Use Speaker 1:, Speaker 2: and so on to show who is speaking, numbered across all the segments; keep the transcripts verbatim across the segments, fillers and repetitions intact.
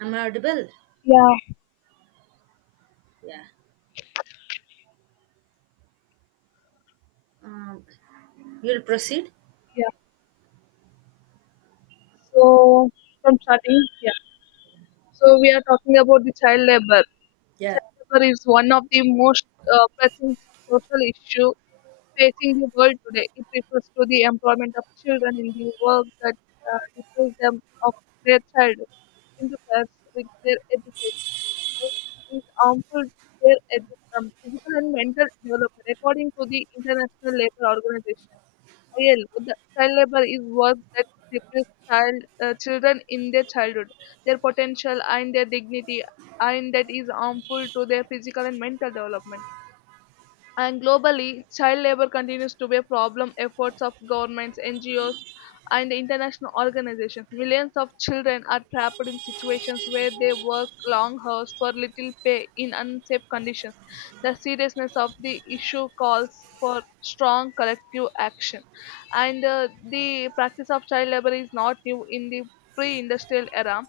Speaker 1: Am I audible?
Speaker 2: Yeah,
Speaker 1: Yeah. Um, you'll proceed.
Speaker 2: yeah. So from starting, yeah. So we are talking about the child labor.
Speaker 1: Yeah.
Speaker 2: Child labor is one of the most uh, pressing social issue facing the world today. It refers to the employment of children in the work that uh, deprives them of their child interferes with their education. And It is harmful to their edu- um, physical and mental development, according to the International Labor Organization. Real, the child labor is work that deprives child uh, children in their childhood, their potential, and their dignity, and that is harmful to their physical and mental development. And globally, child labor continues to be a problem. Efforts of governments, N G Os, and international organizations. Millions of children are trapped in situations where they work long hours for little pay in unsafe conditions. The seriousness of the issue calls for strong collective action. And uh, The practice of child labor is not new in the pre industrial era.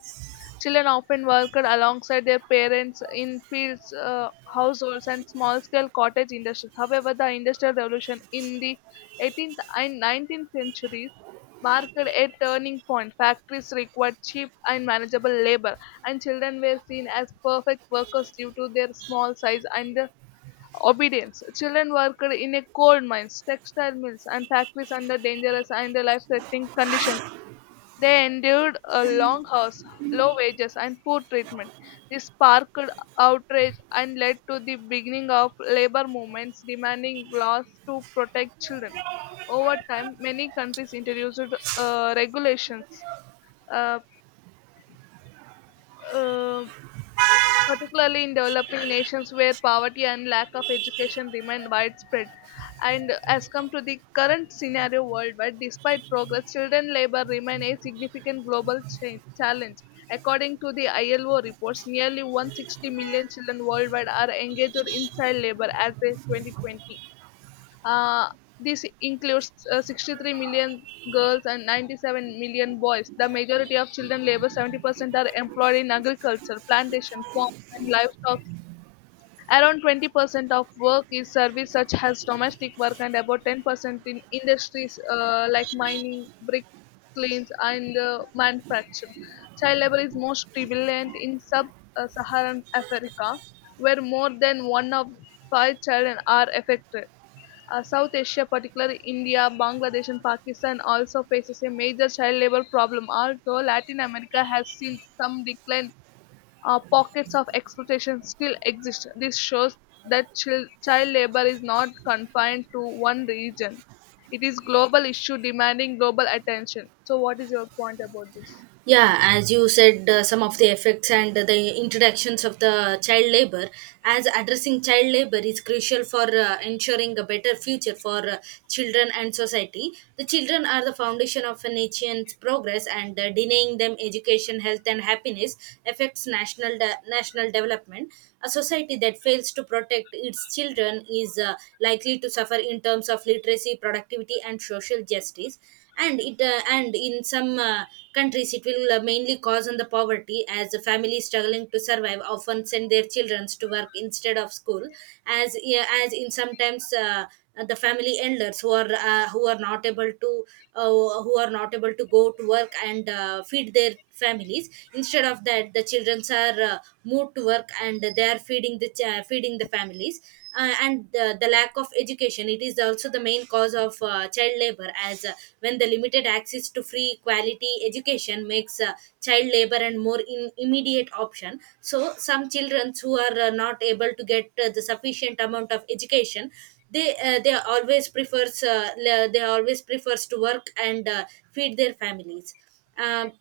Speaker 2: Children often worked alongside their parents in fields, uh, households, and small-scale cottage industries. However, the Industrial Revolution in the eighteenth and nineteenth centuries marked a turning point. Factories required cheap and manageable labor, and children were seen as perfect workers due to their small size and their obedience. Children worked in a coal mines, textile mills, and factories under dangerous and life-threatening conditions. They endured a long house, low wages, and poor treatment. This sparked outrage and led to the beginning of labor movements demanding laws to protect children. Over time, many countries introduced uh, regulations uh, uh, particularly in developing nations where poverty and lack of education remain widespread. And as come to the current scenario worldwide, despite progress, children labor remain a significant global cha- challenge. According to the I L O reports, nearly one hundred sixty million children worldwide are engaged in child labor as of twenty twenty. Uh, this includes uh, sixty-three million girls and ninety-seven million boys. The majority of children labor seventy percent are employed in agriculture, plantation, farms, and livestock. Around twenty percent of work is service such as domestic work and about ten percent in industries uh, like mining, brick plains and uh, manufacturing. Child labor is most prevalent in sub-Saharan Africa, where more than one of five children are affected. Uh, South Asia, particularly India, Bangladesh, and Pakistan, also faces a major child labor problem. Although Latin America has seen some decline, uh, pockets of exploitation still exist. This shows that chil- child labor is not confined to one region. It is global issue demanding global attention. So, what is your point about this?
Speaker 1: Yeah, as you said, uh, some of the effects and the introductions of the child labor. As addressing child labor is crucial for uh, ensuring a better future for uh, children and society, the children are the foundation of a nation's progress, and uh, denying them education, health, and happiness affects national de- national development. A society that fails to protect its children is uh, likely to suffer in terms of literacy, productivity, and social justice. And it uh, and in some uh, countries, it will uh, mainly cause on the poverty, as the families struggling to survive often send their children to work instead of school. As, yeah, as in sometimes, uh, the family elders who are uh, who are not able to uh, who are not able to go to work and uh, feed their families, instead of that the children are uh, moved to work and they are feeding the ch- uh, feeding, affecting the families. Uh, and the, the lack of education, it is also the main cause of uh, child labor, as uh, when the limited access to free quality education makes uh, child labor and more in immediate option. So some children who are uh, not able to get uh, the sufficient amount of education, they uh, they always prefers uh, le- they always prefers to work and uh, feed their families. um,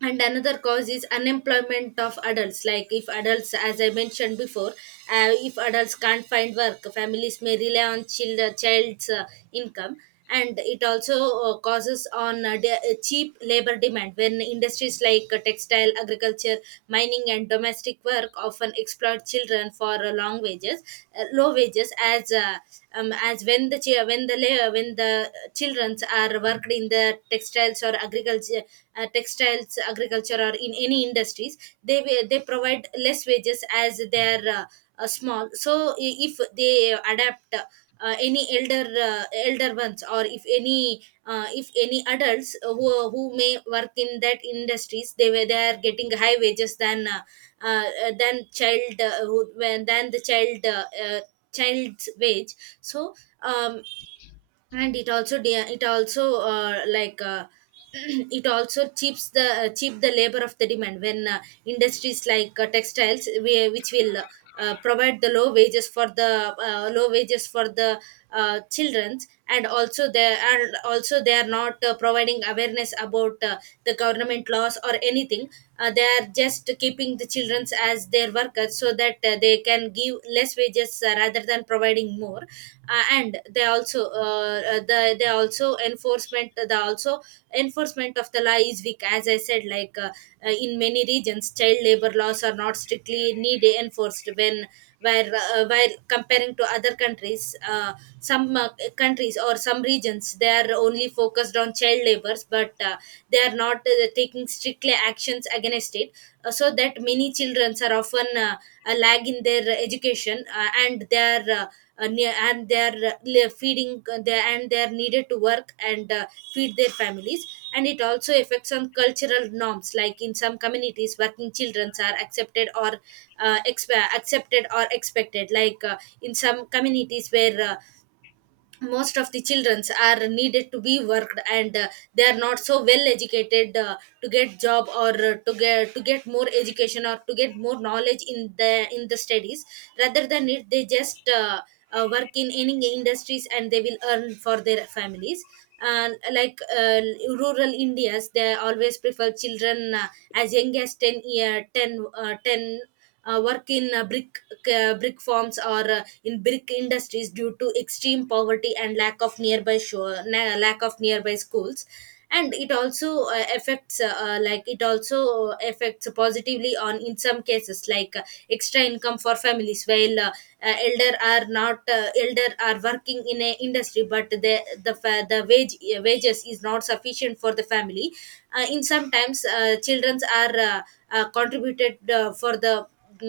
Speaker 1: and another cause is unemployment of adults, like if adults, as I mentioned before, uh, if adults can't find work, families may rely on child, uh, child's uh, income. And it also uh, causes on uh, de- uh, cheap labor demand, when industries like uh, textile, agriculture, mining, and domestic work often exploit children for uh, long wages, uh, low wages, as uh, um, as when the chi- when the la- when the children are worked in the textiles or agriculture, uh, textiles, agriculture, or in any industries, they wi- they provide less wages as they are uh, uh, small. So i- if they adapt. Uh, uh, any elder, uh, elder ones, or if any uh, if any adults who, who may work in that industries, they were they are getting high wages than uh, uh, uh, than child, uh, who, when than the child, uh, uh, child's wage. So, um, and it also de- it also uh, like uh, it also cheaps the uh, cheap the labor of the demand when uh, industries like uh, textiles, we, which will uh, provide the low wages for the uh, low wages for the uh, childrens, and also they are, also they are not uh, providing awareness about uh, the government laws or anything. Uh, they are just keeping the childrens as their workers, so that that uh, they can give less wages uh, rather than providing more. Uh, and they also uh, uh, the they also enforcement the also enforcement of the law is weak. As I said, like uh, uh, in many regions, child labor laws are not strictly need enforced. When where uh, While comparing to other countries, uh, some uh, countries or some regions, they are only focused on child labors, but uh, they are not uh, taking strictly actions against it, uh, so that many children are often uh, a lag in their education, uh, and they are uh, uh, ne- and they're uh, feeding uh, they and they're needed to work and uh, feed their families. And it also affects on cultural norms, like in some communities, working children are accepted or uh, exp- accepted or expected. Like uh, in some communities where uh, most of the childrens are needed to be worked, and uh, they are not so well educated uh, to get job, or uh, to get to get more education or to get more knowledge in the in the studies. Rather than it, they just uh, uh, work in any industries and they will earn for their families. And like uh, rural indias, they always prefer children uh, as young as ten year 10 uh, 10 uh, work in uh, brick uh, brick farms or uh, in brick industries, due to extreme poverty and lack of nearby shore, na- lack of nearby schools. And it also uh, affects uh, uh, like it also affects positively on in some cases, like uh, extra income for families while uh, uh, elder are not uh, elder are working in a industry, but the the fa- the wage, uh, wages is not sufficient for the family. Uh, in some sometimes, uh, childrens are uh, uh, contributed uh, for the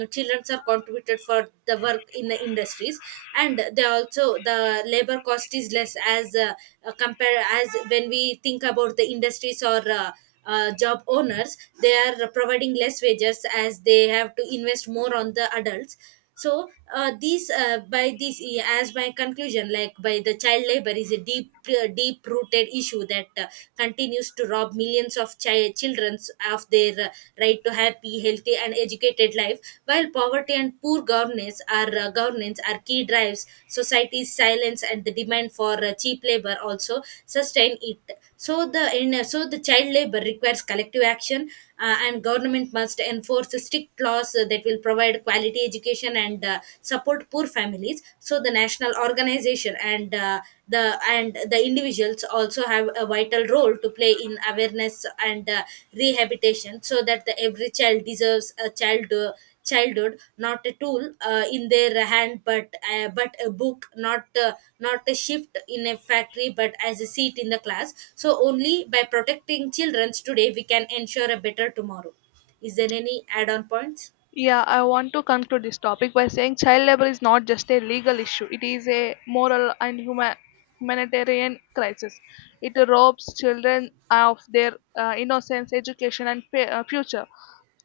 Speaker 1: childrens are contributed for the work in the industries. And they also the labor cost is less, as uh, uh, compare, as when we think about the industries or uh, uh, job owners, they are providing less wages as they have to invest more on the adults. So, uh, these uh, by this uh, as my conclusion, like, by the child labor is a deep uh, deep rooted issue that uh, continues to rob millions of chi- children of their uh, right to happy, healthy, and educated life. While poverty and poor governance are uh, governance are key drives, society's silence and the demand for uh, cheap labor also sustain it. So the in, uh, so the child labor requires collective action, uh, and government must enforce strict laws uh, that will provide provide quality education and uh, support poor families. So the national organization and uh, the and the individuals also have a vital role to play in awareness and uh, rehabilitation, so that the every child deserves a child uh, childhood, not a tool uh, in their hand, but uh, but a book, not uh, not a shift in a factory, but as a seat in the class. So only by protecting children today we can ensure a better tomorrow. Is there any add on points?
Speaker 2: Yeah, I want to conclude this topic by saying child labor is not just a legal issue, it is a moral and huma- humanitarian crisis. It robs children of their uh, innocence, education, and fa- uh, future.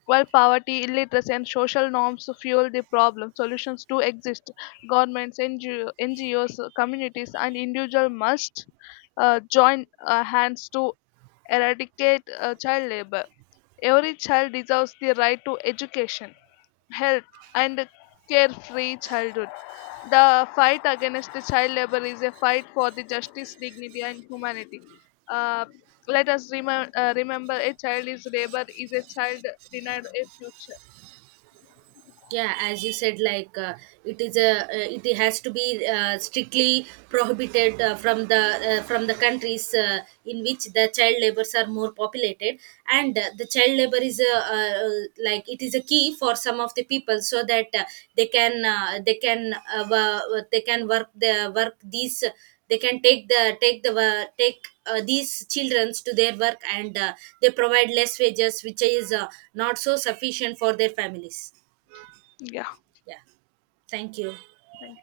Speaker 2: While poverty, illiteracy, and social norms fuel the problem, solutions do exist. Governments, N G O, N G Os, communities, and individuals must uh, join uh, hands to eradicate uh, child labor. Every child deserves the right to education health, and a carefree childhood. The fight against the child labor is a fight for the justice, dignity, and humanity. Uh, let us remem- uh, remember a child is labor is a child denied a future.
Speaker 1: Yeah, as you said, like uh, it is a, uh, it has to be uh, strictly prohibited uh, from the uh, from the countries uh, in which the child labors are more populated. And uh, the child labor is a, uh, uh, like it is a key for some of the people, so that uh, they can uh, they can uh, wo- they can work the work these, they can take the take the wo- take uh, these children to their work, and uh, they provide less wages, which is uh, not so sufficient for their families.
Speaker 2: Yeah.
Speaker 1: Yeah. Thank you.
Speaker 2: Thank